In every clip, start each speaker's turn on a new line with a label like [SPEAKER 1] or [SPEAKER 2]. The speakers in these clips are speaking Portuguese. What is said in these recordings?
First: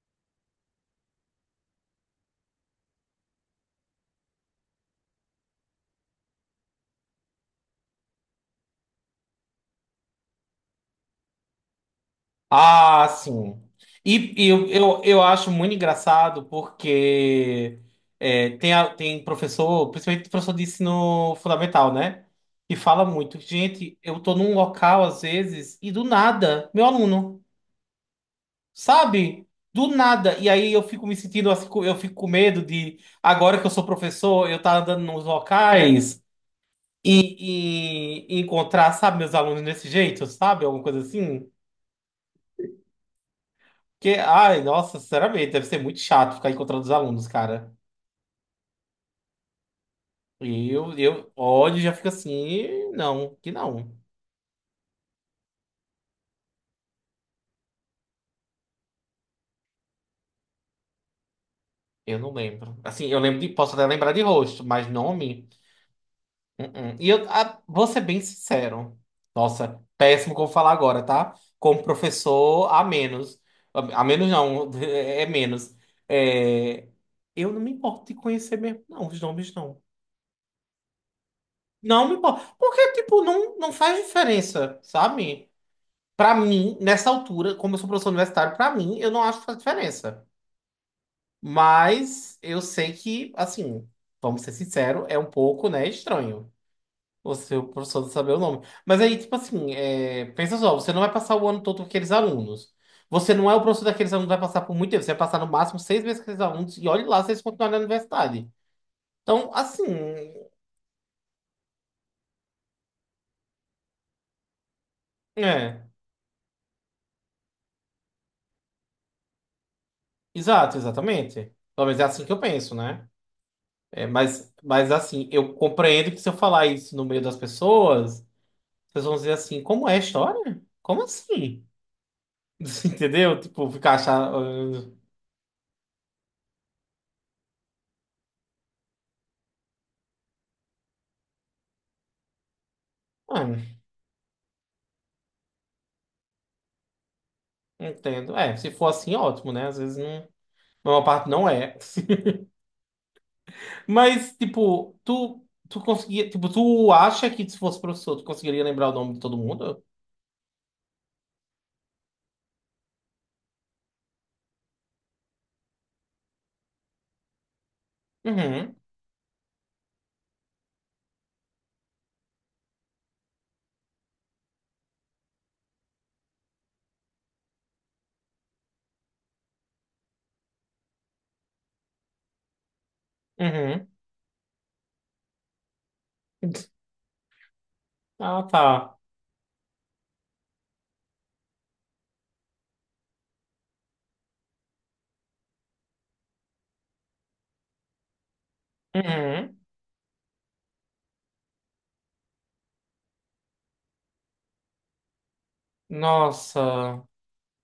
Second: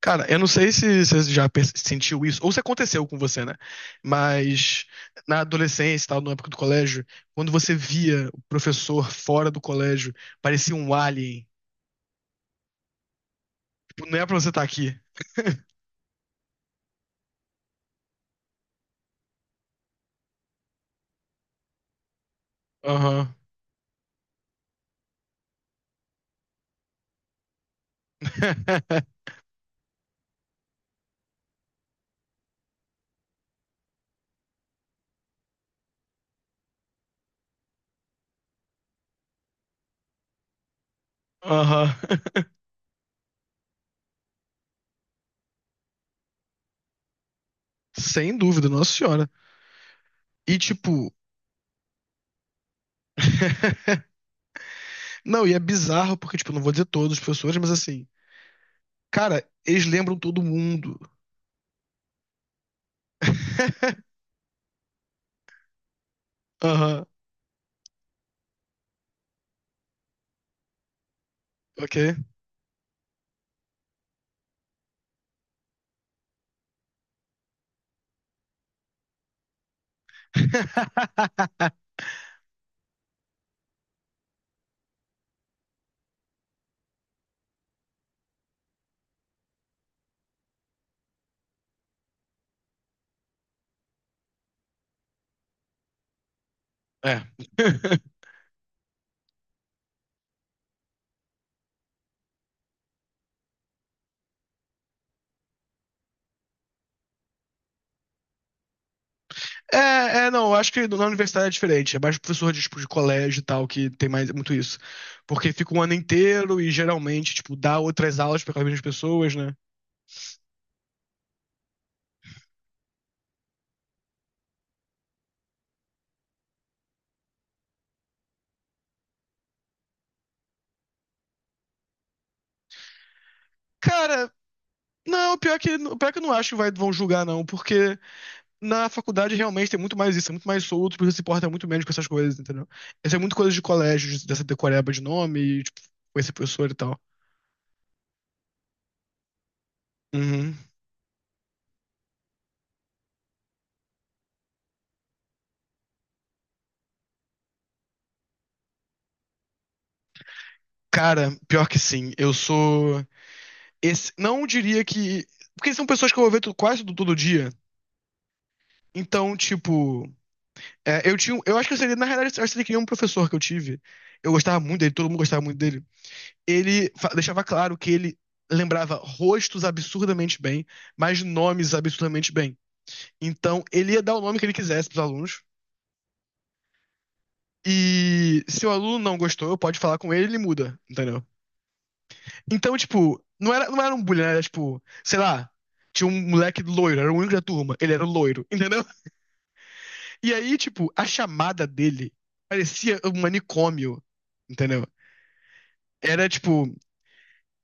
[SPEAKER 1] Cara, eu não sei se você já sentiu isso, ou se aconteceu com você, né? Mas na adolescência, e tal, na época do colégio, quando você via o professor fora do colégio, parecia um alien.
[SPEAKER 2] Ah, sim.
[SPEAKER 1] Tipo, não é pra
[SPEAKER 2] E,
[SPEAKER 1] você
[SPEAKER 2] e
[SPEAKER 1] estar
[SPEAKER 2] eu,
[SPEAKER 1] aqui.
[SPEAKER 2] eu, eu acho muito engraçado porque tem professor, principalmente professor de ensino fundamental, né? Que fala
[SPEAKER 1] Aham.
[SPEAKER 2] muito. Gente, eu tô num local às vezes e do nada, meu aluno, sabe? Do nada. E aí eu fico me sentindo assim, eu fico com medo de, agora que eu sou professor, eu tá andando nos locais e encontrar, sabe, meus alunos desse jeito, sabe? Alguma coisa assim.
[SPEAKER 1] Aham.
[SPEAKER 2] Porque, ai, nossa, sinceramente, deve ser muito chato ficar encontrando os alunos, cara.
[SPEAKER 1] Sem dúvida, nossa senhora. E
[SPEAKER 2] Eu,
[SPEAKER 1] tipo,
[SPEAKER 2] eu olho e já fico assim, não, que não.
[SPEAKER 1] não, e é bizarro porque, tipo, eu não vou dizer todos os professores, mas assim, cara, eles lembram todo mundo.
[SPEAKER 2] Eu não lembro. Assim, eu lembro de, posso até lembrar de rosto, mas nome. Uh-uh.
[SPEAKER 1] Aham,
[SPEAKER 2] E eu vou ser bem sincero. Nossa, péssimo como falar agora, tá? Como
[SPEAKER 1] ok.
[SPEAKER 2] professor, a menos. A menos não, é menos. É, eu não me importo de conhecer mesmo, não, os nomes não. Não me importo. Porque, tipo, não faz diferença, sabe? Pra mim, nessa altura, como eu sou professor universitário, pra mim, eu não acho que faz diferença. Mas eu sei que, assim, vamos ser sinceros, é um pouco, né, estranho
[SPEAKER 1] É.
[SPEAKER 2] você, o professor, não saber o nome. Mas aí, tipo assim, é, pensa só, você não vai passar o ano todo com aqueles alunos. Você não é o professor daqueles alunos que vai passar por muito tempo. Você vai passar no máximo seis meses com aqueles alunos e olhe lá se eles continuarem na universidade. Então, assim,
[SPEAKER 1] Não, eu acho que na universidade é diferente. É mais professor de, tipo, de colégio e tal, que tem mais muito isso. Porque fica um
[SPEAKER 2] é.
[SPEAKER 1] ano inteiro e geralmente, tipo, dá outras aulas para as mesmas pessoas, né?
[SPEAKER 2] Exato, exatamente. Pelo menos é assim que eu penso, né? É, mas assim, eu compreendo que se eu falar isso no meio das pessoas, as pessoas vão dizer assim, como é a história? Como assim? Entendeu? Tipo, ficar
[SPEAKER 1] Cara,
[SPEAKER 2] achando.
[SPEAKER 1] não, pior que eu não acho que vai, vão julgar, não, porque na faculdade realmente tem muito mais isso, é muito mais solto, você se importa muito menos com essas coisas, entendeu? Essa é muito
[SPEAKER 2] Ah,
[SPEAKER 1] coisa de
[SPEAKER 2] não
[SPEAKER 1] colégio, dessa decoreba de nome, e, tipo, com esse professor e tal.
[SPEAKER 2] entendo. É, se for assim, ótimo, né? Às vezes não.
[SPEAKER 1] Uhum.
[SPEAKER 2] Uma parte não é. Mas, tipo, tu, tu conseguia. Tipo, tu acha que se fosse professor, tu conseguiria lembrar o nome de todo mundo?
[SPEAKER 1] Cara, pior que sim, eu sou. Esse, não diria que. Porque são pessoas que eu vou ver quase todo dia.
[SPEAKER 2] Uhum.
[SPEAKER 1] Então, tipo, é, eu acho que eu seria, na realidade, eu acho que ele queria um professor que eu tive. Eu gostava muito dele, todo mundo gostava muito dele. Ele deixava claro que ele lembrava rostos absurdamente bem, mas nomes absurdamente bem. Então,
[SPEAKER 2] Uhum.
[SPEAKER 1] ele ia dar o nome que ele quisesse pros alunos. E
[SPEAKER 2] Ah,
[SPEAKER 1] se o aluno
[SPEAKER 2] tá.
[SPEAKER 1] não gostou, pode falar com ele, ele muda, entendeu? Então, tipo, não era um bullying, né? Era tipo, sei lá, tinha um moleque loiro, era o único da turma, ele era loiro, entendeu?
[SPEAKER 2] Uhum.
[SPEAKER 1] E aí, tipo, a chamada dele parecia um manicômio, entendeu? Era tipo.
[SPEAKER 2] Nossa.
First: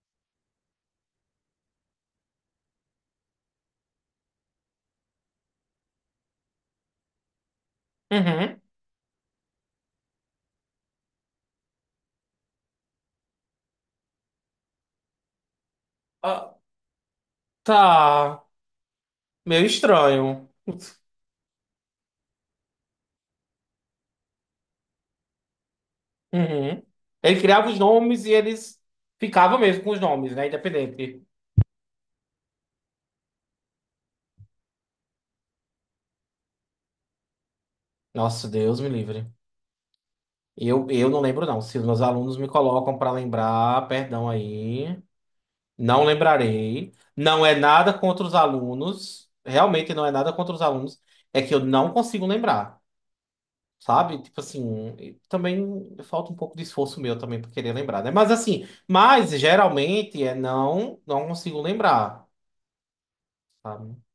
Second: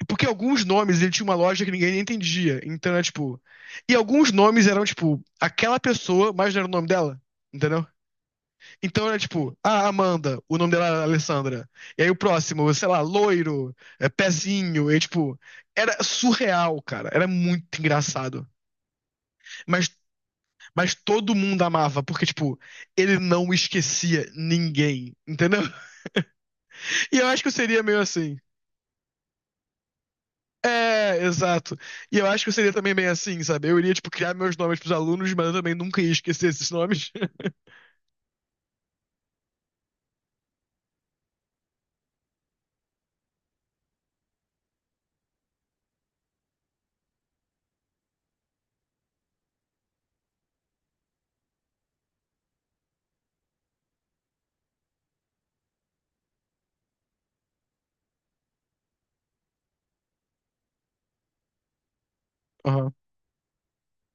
[SPEAKER 1] Porque alguns nomes ele tinha uma lógica que ninguém entendia. Então era tipo. E alguns nomes eram, tipo, aquela pessoa, mas não era o nome dela. Entendeu?
[SPEAKER 2] Uhum.
[SPEAKER 1] Então era tipo, ah, Amanda, o nome dela era Alessandra. E aí o próximo, sei lá, loiro, é, pezinho. E tipo, era
[SPEAKER 2] Ah,
[SPEAKER 1] surreal, cara. Era muito
[SPEAKER 2] tá.
[SPEAKER 1] engraçado.
[SPEAKER 2] Meio
[SPEAKER 1] Mas,
[SPEAKER 2] estranho.
[SPEAKER 1] mas todo mundo amava, porque, tipo, ele não esquecia ninguém. Entendeu?
[SPEAKER 2] Uhum.
[SPEAKER 1] E eu
[SPEAKER 2] Ele
[SPEAKER 1] acho que eu
[SPEAKER 2] criava os
[SPEAKER 1] seria meio
[SPEAKER 2] nomes e
[SPEAKER 1] assim.
[SPEAKER 2] eles ficavam mesmo com os nomes, né?
[SPEAKER 1] É,
[SPEAKER 2] Independente.
[SPEAKER 1] exato. E eu acho que eu seria também meio assim, sabe? Eu iria, tipo, criar meus nomes pros alunos, mas eu também nunca ia esquecer esses nomes.
[SPEAKER 2] Nossa, Deus me livre. Eu não lembro, não. Se os meus alunos me colocam para lembrar, perdão aí. Não lembrarei. Não é nada contra os alunos. Realmente não é nada contra os alunos. É que eu não consigo lembrar, sabe? Tipo assim, e também falta um pouco de esforço meu também para querer lembrar, né? Mas assim, mas geralmente é não consigo lembrar,
[SPEAKER 1] Aham.
[SPEAKER 2] sabe?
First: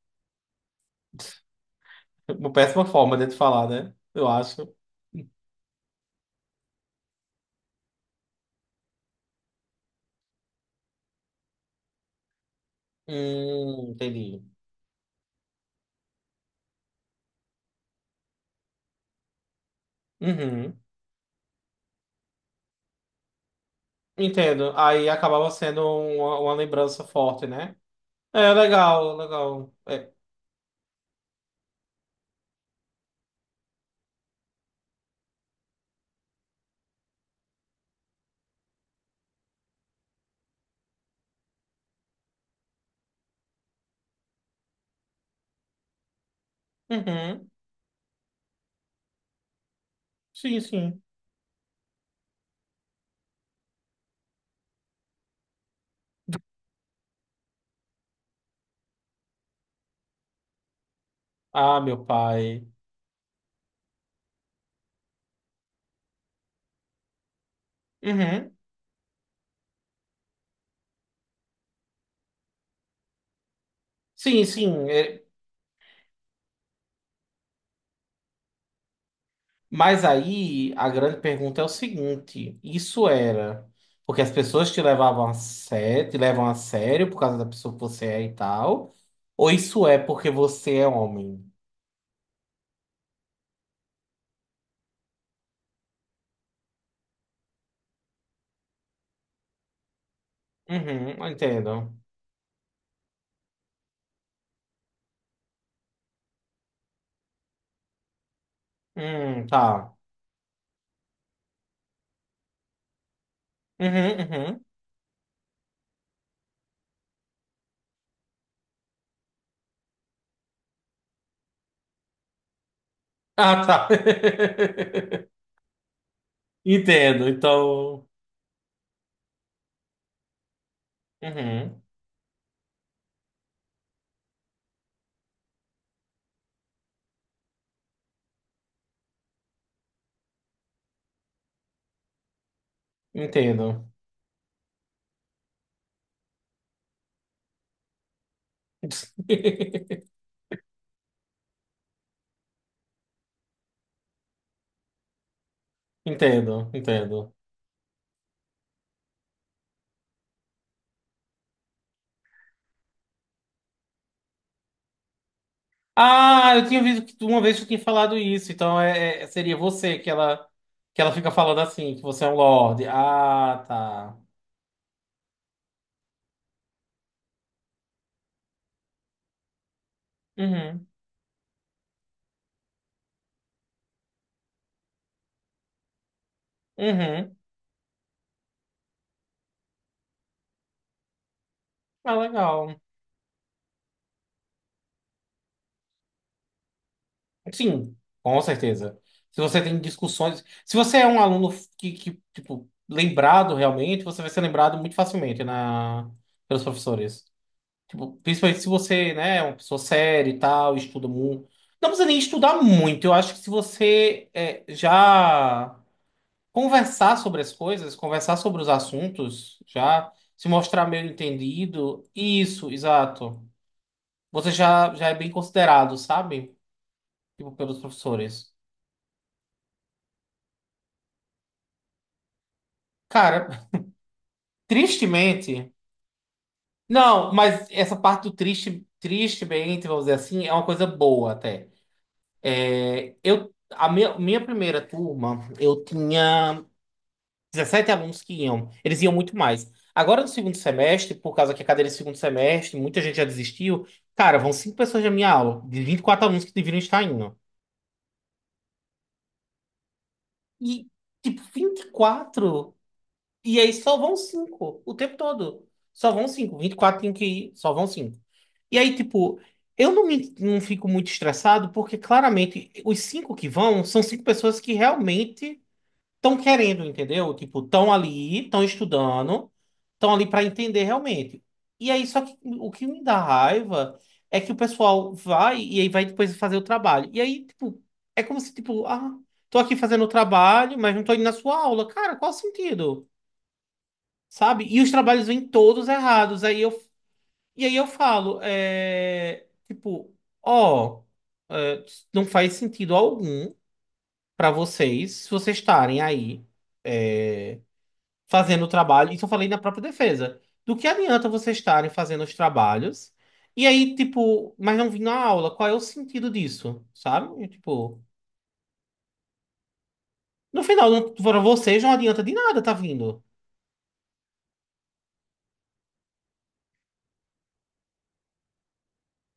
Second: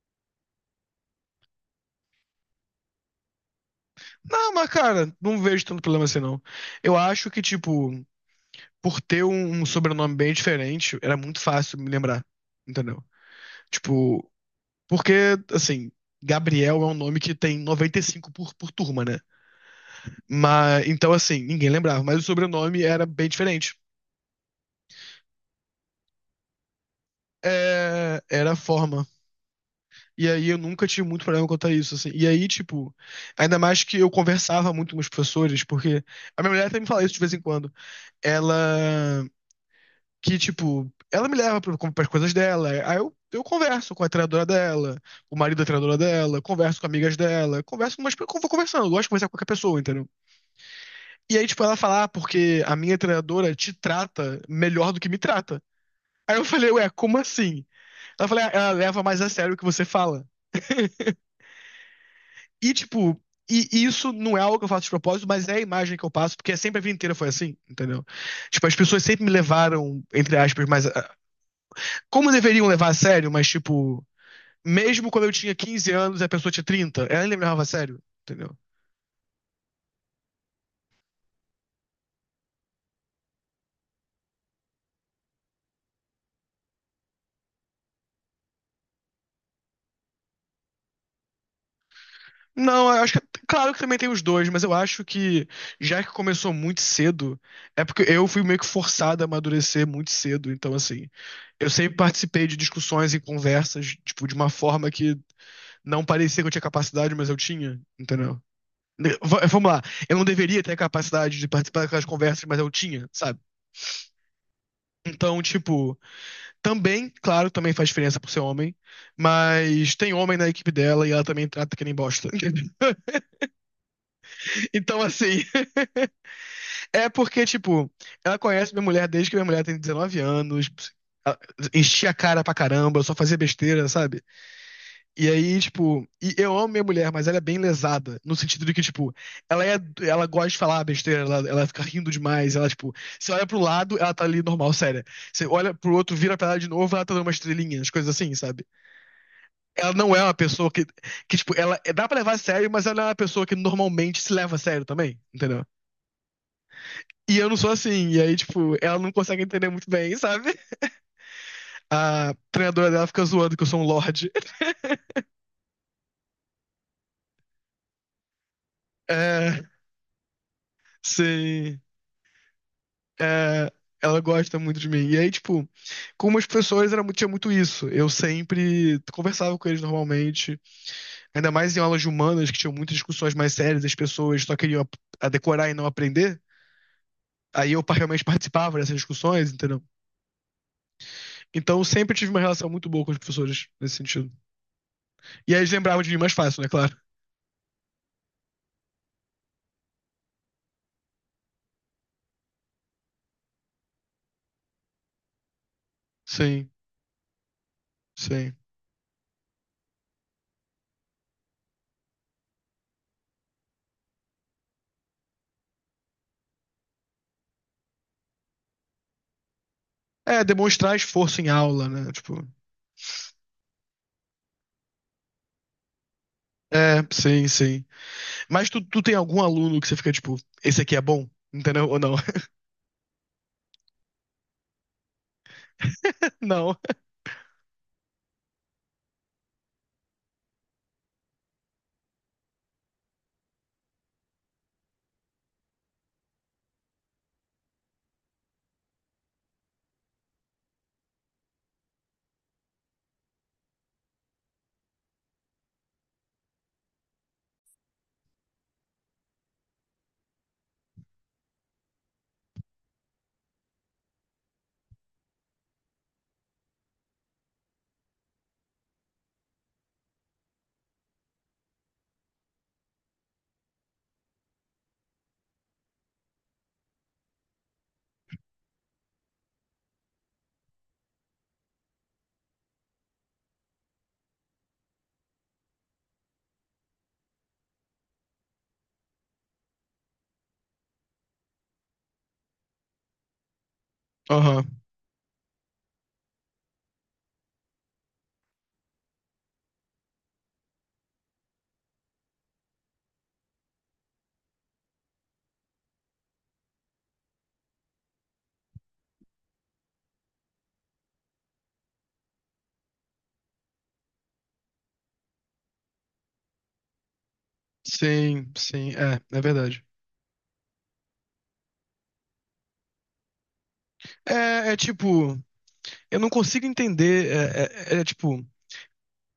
[SPEAKER 2] Uma péssima forma de te falar, né? Eu
[SPEAKER 1] Não, mas,
[SPEAKER 2] acho.
[SPEAKER 1] cara, não vejo tanto problema assim, não. Eu acho que, tipo, por ter um sobrenome bem diferente, era muito fácil me lembrar, entendeu? Tipo,
[SPEAKER 2] Entendi.
[SPEAKER 1] porque, assim, Gabriel é um nome que tem 95 por turma, né?
[SPEAKER 2] Uhum.
[SPEAKER 1] Mas, então, assim, ninguém lembrava, mas o sobrenome era bem diferente.
[SPEAKER 2] Entendo. Aí acabava sendo uma lembrança forte, né?
[SPEAKER 1] É,
[SPEAKER 2] É,
[SPEAKER 1] era a forma.
[SPEAKER 2] legal, legal. É.
[SPEAKER 1] E aí eu nunca tive muito problema quanto a isso, assim. E aí, tipo, ainda mais que eu conversava muito com os professores, porque a minha mulher até me fala isso de vez em quando. Ela, que, tipo, ela me leva para as coisas dela. Aí eu converso com a treinadora dela, o marido da treinadora dela, converso com amigas
[SPEAKER 2] Uhum.
[SPEAKER 1] dela, converso com umas, eu vou conversando, eu gosto de conversar com qualquer pessoa, entendeu?
[SPEAKER 2] Sim, sim.
[SPEAKER 1] E aí, tipo, ela fala, ah, porque a minha treinadora te trata melhor do que me trata. Aí eu falei, ué, como assim? Ela falou, "Ah, ela leva mais a sério o que você fala.
[SPEAKER 2] Ah, meu pai.
[SPEAKER 1] E, tipo, e isso não é algo que eu faço de propósito, mas é a imagem que eu passo, porque sempre a vida inteira foi assim, entendeu?
[SPEAKER 2] Uhum.
[SPEAKER 1] Tipo, as pessoas sempre me levaram, entre aspas, mas, ah, como deveriam levar a sério, mas, tipo,
[SPEAKER 2] Sim, sim.
[SPEAKER 1] mesmo
[SPEAKER 2] É,
[SPEAKER 1] quando eu tinha 15 anos e a pessoa tinha 30 ela ainda me levava a sério, entendeu?
[SPEAKER 2] mas aí a grande pergunta é o seguinte: isso era porque as pessoas te levavam a sério, te levam a sério por causa da pessoa que você é e tal? Ou isso é porque você é homem?
[SPEAKER 1] Não, eu acho que. Claro que também tem os dois, mas eu acho que, já que começou muito cedo, é porque eu fui meio que forçado a amadurecer muito cedo, então, assim.
[SPEAKER 2] Uhum,
[SPEAKER 1] Eu sempre
[SPEAKER 2] entendo.
[SPEAKER 1] participei de discussões e conversas, tipo, de uma forma que não parecia que eu tinha capacidade, mas eu tinha, entendeu? V- Vamos lá,
[SPEAKER 2] Tá.
[SPEAKER 1] eu não deveria ter a capacidade de participar daquelas conversas, mas eu tinha, sabe?
[SPEAKER 2] Uhum, uhum.
[SPEAKER 1] Então, tipo, também, claro, também faz diferença por ser homem, mas tem homem na equipe dela e ela também trata que nem bosta.
[SPEAKER 2] Ah, tá.
[SPEAKER 1] Então, assim, é
[SPEAKER 2] Entendo,
[SPEAKER 1] porque, tipo,
[SPEAKER 2] então.
[SPEAKER 1] ela conhece minha mulher desde que minha mulher tem 19 anos, ela
[SPEAKER 2] Uhum,
[SPEAKER 1] enchia a cara pra caramba, só fazia besteira, sabe? E aí, tipo, e eu amo minha mulher, mas ela é bem lesada, no sentido de que, tipo, ela é, ela gosta de falar besteira, ela fica rindo demais, ela, tipo, você olha pro
[SPEAKER 2] entendo.
[SPEAKER 1] lado, ela tá ali normal, séria. Você olha pro outro, vira pra ela de novo, ela tá dando uma estrelinha, as coisas assim, sabe? Ela não é uma pessoa que tipo, ela é, dá pra levar a sério, mas ela é uma pessoa que normalmente se leva a sério também, entendeu?
[SPEAKER 2] Entendo, entendo.
[SPEAKER 1] E eu não sou assim, e aí, tipo, ela não consegue entender muito bem, sabe? A treinadora dela fica zoando que eu sou um lorde.
[SPEAKER 2] Ah, eu tinha visto que uma vez tu tinha falado isso, então seria
[SPEAKER 1] É,
[SPEAKER 2] você que ela fica falando
[SPEAKER 1] sim.
[SPEAKER 2] assim, que você é um lorde. Ah,
[SPEAKER 1] É,
[SPEAKER 2] tá.
[SPEAKER 1] ela gosta muito de mim. E aí, tipo, com umas pessoas era, tinha muito isso. Eu sempre conversava com eles normalmente,
[SPEAKER 2] Uhum,
[SPEAKER 1] ainda mais em aulas de humanas, que tinham muitas discussões mais sérias, as pessoas só queriam a decorar e não aprender.
[SPEAKER 2] uhum.
[SPEAKER 1] Aí eu realmente participava dessas discussões, entendeu? Então eu sempre
[SPEAKER 2] Ah,
[SPEAKER 1] tive uma relação
[SPEAKER 2] legal.
[SPEAKER 1] muito boa com os professores nesse sentido. E aí eles lembravam de mim mais fácil, né? Claro.
[SPEAKER 2] Sim, com certeza. Se você tem discussões, se você é um aluno tipo, lembrado realmente, você vai ser lembrado muito facilmente na, pelos
[SPEAKER 1] Sim,
[SPEAKER 2] professores. Tipo,
[SPEAKER 1] sim.
[SPEAKER 2] principalmente se você, né, é uma pessoa séria e tal, estuda muito. Não precisa nem estudar muito. Eu acho que se você é, já conversar sobre as coisas, conversar sobre os assuntos, já
[SPEAKER 1] É,
[SPEAKER 2] se mostrar
[SPEAKER 1] demonstrar
[SPEAKER 2] meio
[SPEAKER 1] esforço em aula,
[SPEAKER 2] entendido,
[SPEAKER 1] né? Tipo.
[SPEAKER 2] isso, exato. Você já, já é bem considerado, sabe?
[SPEAKER 1] É, sim,
[SPEAKER 2] Tipo, pelos
[SPEAKER 1] sim.
[SPEAKER 2] professores.
[SPEAKER 1] Mas tu tem algum aluno que você fica, tipo, esse aqui é bom? Entendeu? Ou não?
[SPEAKER 2] Cara, tristemente,
[SPEAKER 1] Não.
[SPEAKER 2] não, mas essa parte do tristemente, vamos dizer assim, é uma coisa boa até. É, eu, minha primeira turma, eu tinha 17 alunos que iam, eles iam muito mais. Agora no segundo semestre, por causa que a cadeira é segundo semestre, muita gente já desistiu. Cara, vão cinco pessoas da minha aula, de 24 alunos que deveriam estar indo. E, tipo, 24 e aí só vão cinco o tempo todo. Só vão cinco. 24 tem que ir, só vão cinco. E aí, tipo, eu não, me, não fico muito estressado, porque claramente os cinco que vão são cinco pessoas que realmente estão querendo, entendeu? Tipo, estão ali, estão estudando, estão ali para entender realmente. E aí, só que o que me dá raiva é que o pessoal vai e aí vai depois fazer o trabalho. E aí, tipo, é como se, tipo, ah, tô aqui fazendo o trabalho, mas não tô indo na sua aula. Cara, qual o sentido?
[SPEAKER 1] Aham.
[SPEAKER 2] Sabe? E os trabalhos vêm todos errados. Aí eu, e aí eu falo, é, tipo, ó, é, não faz sentido algum para vocês, se vocês estarem aí fazendo o trabalho, isso eu falei na própria defesa, do que adianta vocês estarem fazendo os trabalhos e aí, tipo, mas não vir na aula, qual é o sentido disso, sabe? E, tipo,
[SPEAKER 1] Sim, sim, é, é verdade.
[SPEAKER 2] no final, para vocês não adianta de nada tá vindo.
[SPEAKER 1] É tipo, eu não consigo entender, é tipo,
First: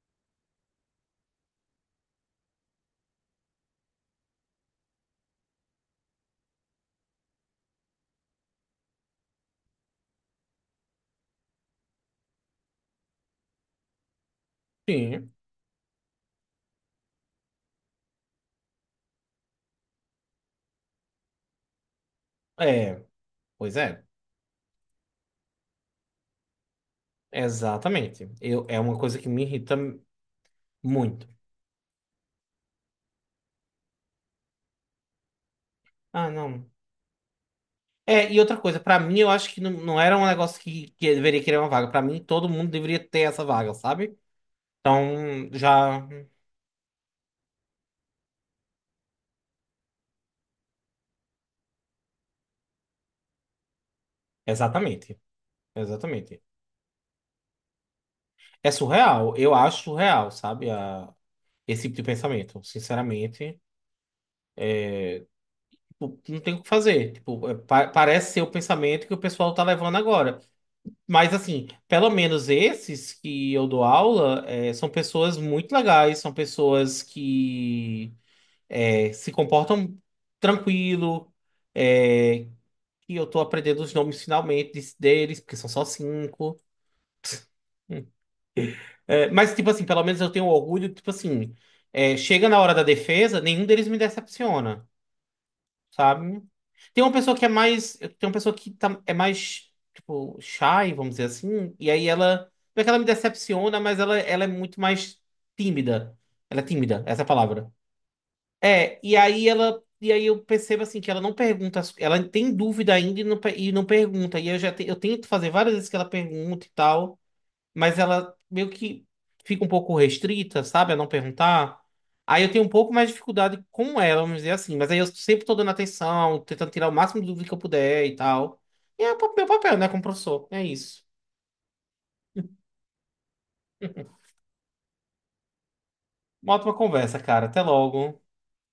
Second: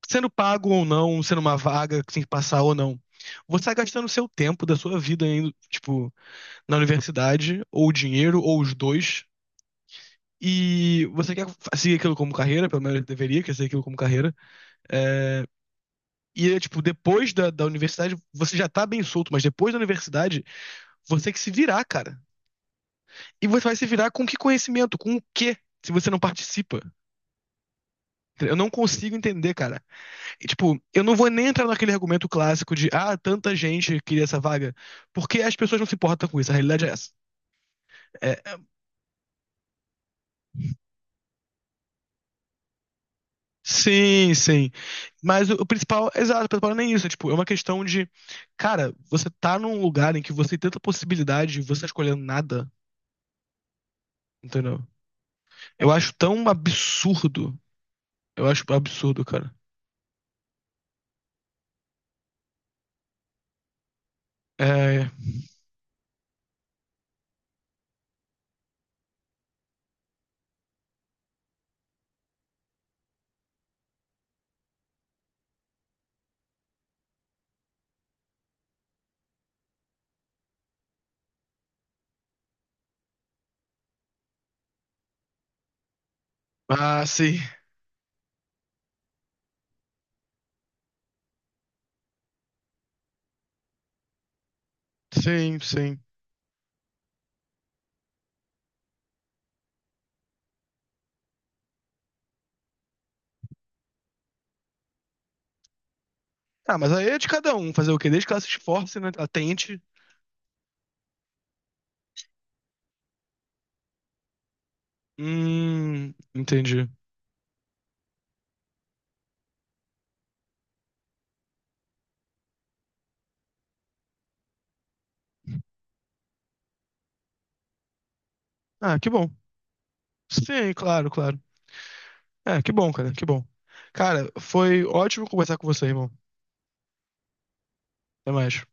[SPEAKER 1] sendo pago ou não, sendo uma vaga que tem que passar ou não. Você tá gastando seu tempo da sua vida indo, tipo, na universidade, ou dinheiro, ou os dois, e você quer seguir aquilo como carreira, pelo menos deveria querer seguir aquilo como carreira.
[SPEAKER 2] Sim,
[SPEAKER 1] É, e é tipo, depois da universidade, você já tá bem solto, mas depois da universidade, você tem que se virar, cara.
[SPEAKER 2] é,
[SPEAKER 1] E você
[SPEAKER 2] pois
[SPEAKER 1] vai se
[SPEAKER 2] é,
[SPEAKER 1] virar com que conhecimento? Com o quê? Se você não participa.
[SPEAKER 2] exatamente.
[SPEAKER 1] Eu
[SPEAKER 2] Eu,
[SPEAKER 1] não
[SPEAKER 2] é uma
[SPEAKER 1] consigo
[SPEAKER 2] coisa que me
[SPEAKER 1] entender,
[SPEAKER 2] irrita
[SPEAKER 1] cara. E, tipo, eu não
[SPEAKER 2] muito.
[SPEAKER 1] vou nem entrar naquele argumento clássico de ah, tanta gente queria essa vaga, porque as pessoas não se importam
[SPEAKER 2] Ah,
[SPEAKER 1] com isso. A
[SPEAKER 2] não.
[SPEAKER 1] realidade é essa.
[SPEAKER 2] É, e
[SPEAKER 1] É,
[SPEAKER 2] outra coisa, pra mim eu acho que não, não era um negócio que eu deveria querer uma vaga. Pra mim todo mundo deveria ter essa vaga, sabe?
[SPEAKER 1] sim, sim. Mas
[SPEAKER 2] Então,
[SPEAKER 1] o
[SPEAKER 2] já.
[SPEAKER 1] principal, exato, o principal não é nem isso. É, tipo, é uma questão de, cara, você tá num lugar em que você tem tanta possibilidade e você tá escolhendo nada, entendeu?
[SPEAKER 2] Exatamente.
[SPEAKER 1] Eu acho
[SPEAKER 2] Exatamente.
[SPEAKER 1] tão absurdo. Eu acho
[SPEAKER 2] É
[SPEAKER 1] absurdo,
[SPEAKER 2] surreal.
[SPEAKER 1] cara.
[SPEAKER 2] Eu acho surreal, sabe? A- Esse tipo de pensamento. Sinceramente,
[SPEAKER 1] É.
[SPEAKER 2] tipo, não tem o que fazer. Tipo, é, parece ser o pensamento que o pessoal tá levando agora. Mas, assim, pelo menos esses que eu dou aula, é, são pessoas muito legais, são pessoas que é, se comportam tranquilo, é, que eu tô aprendendo os nomes finalmente deles, porque são só cinco.
[SPEAKER 1] Ah, sim.
[SPEAKER 2] É, mas, tipo assim, pelo menos eu tenho orgulho, tipo assim, é, chega na hora da defesa, nenhum deles me decepciona,
[SPEAKER 1] Sim, sim.
[SPEAKER 2] sabe? Tem uma pessoa que é mais, tem uma pessoa que é mais, tipo, shy, vamos dizer assim, e aí ela, não é que ela me decepciona, mas ela é muito mais tímida. Ela é
[SPEAKER 1] Ah, mas
[SPEAKER 2] tímida,
[SPEAKER 1] aí é
[SPEAKER 2] essa é
[SPEAKER 1] de
[SPEAKER 2] a
[SPEAKER 1] cada um
[SPEAKER 2] palavra.
[SPEAKER 1] fazer o quê? Desde que ela se esforce,
[SPEAKER 2] É,
[SPEAKER 1] né?
[SPEAKER 2] e
[SPEAKER 1] Ela
[SPEAKER 2] aí
[SPEAKER 1] tente.
[SPEAKER 2] ela. E aí eu percebo assim que ela não pergunta, ela tem dúvida ainda e e não pergunta. E eu já eu tento fazer várias vezes que ela pergunta e
[SPEAKER 1] Entendi.
[SPEAKER 2] tal, mas ela meio que fica um pouco restrita, sabe, a não perguntar. Aí eu tenho um pouco mais de dificuldade com ela, vamos dizer assim. Mas aí eu sempre tô dando atenção, tentando tirar o máximo de dúvida que eu puder e tal.
[SPEAKER 1] Ah,
[SPEAKER 2] E
[SPEAKER 1] que
[SPEAKER 2] é
[SPEAKER 1] bom.
[SPEAKER 2] o meu papel, né, como professor. É
[SPEAKER 1] Sim,
[SPEAKER 2] isso.
[SPEAKER 1] claro, claro. É, que bom. Cara, foi ótimo conversar com você, irmão.
[SPEAKER 2] Uma ótima conversa, cara. Até logo.
[SPEAKER 1] Até mais.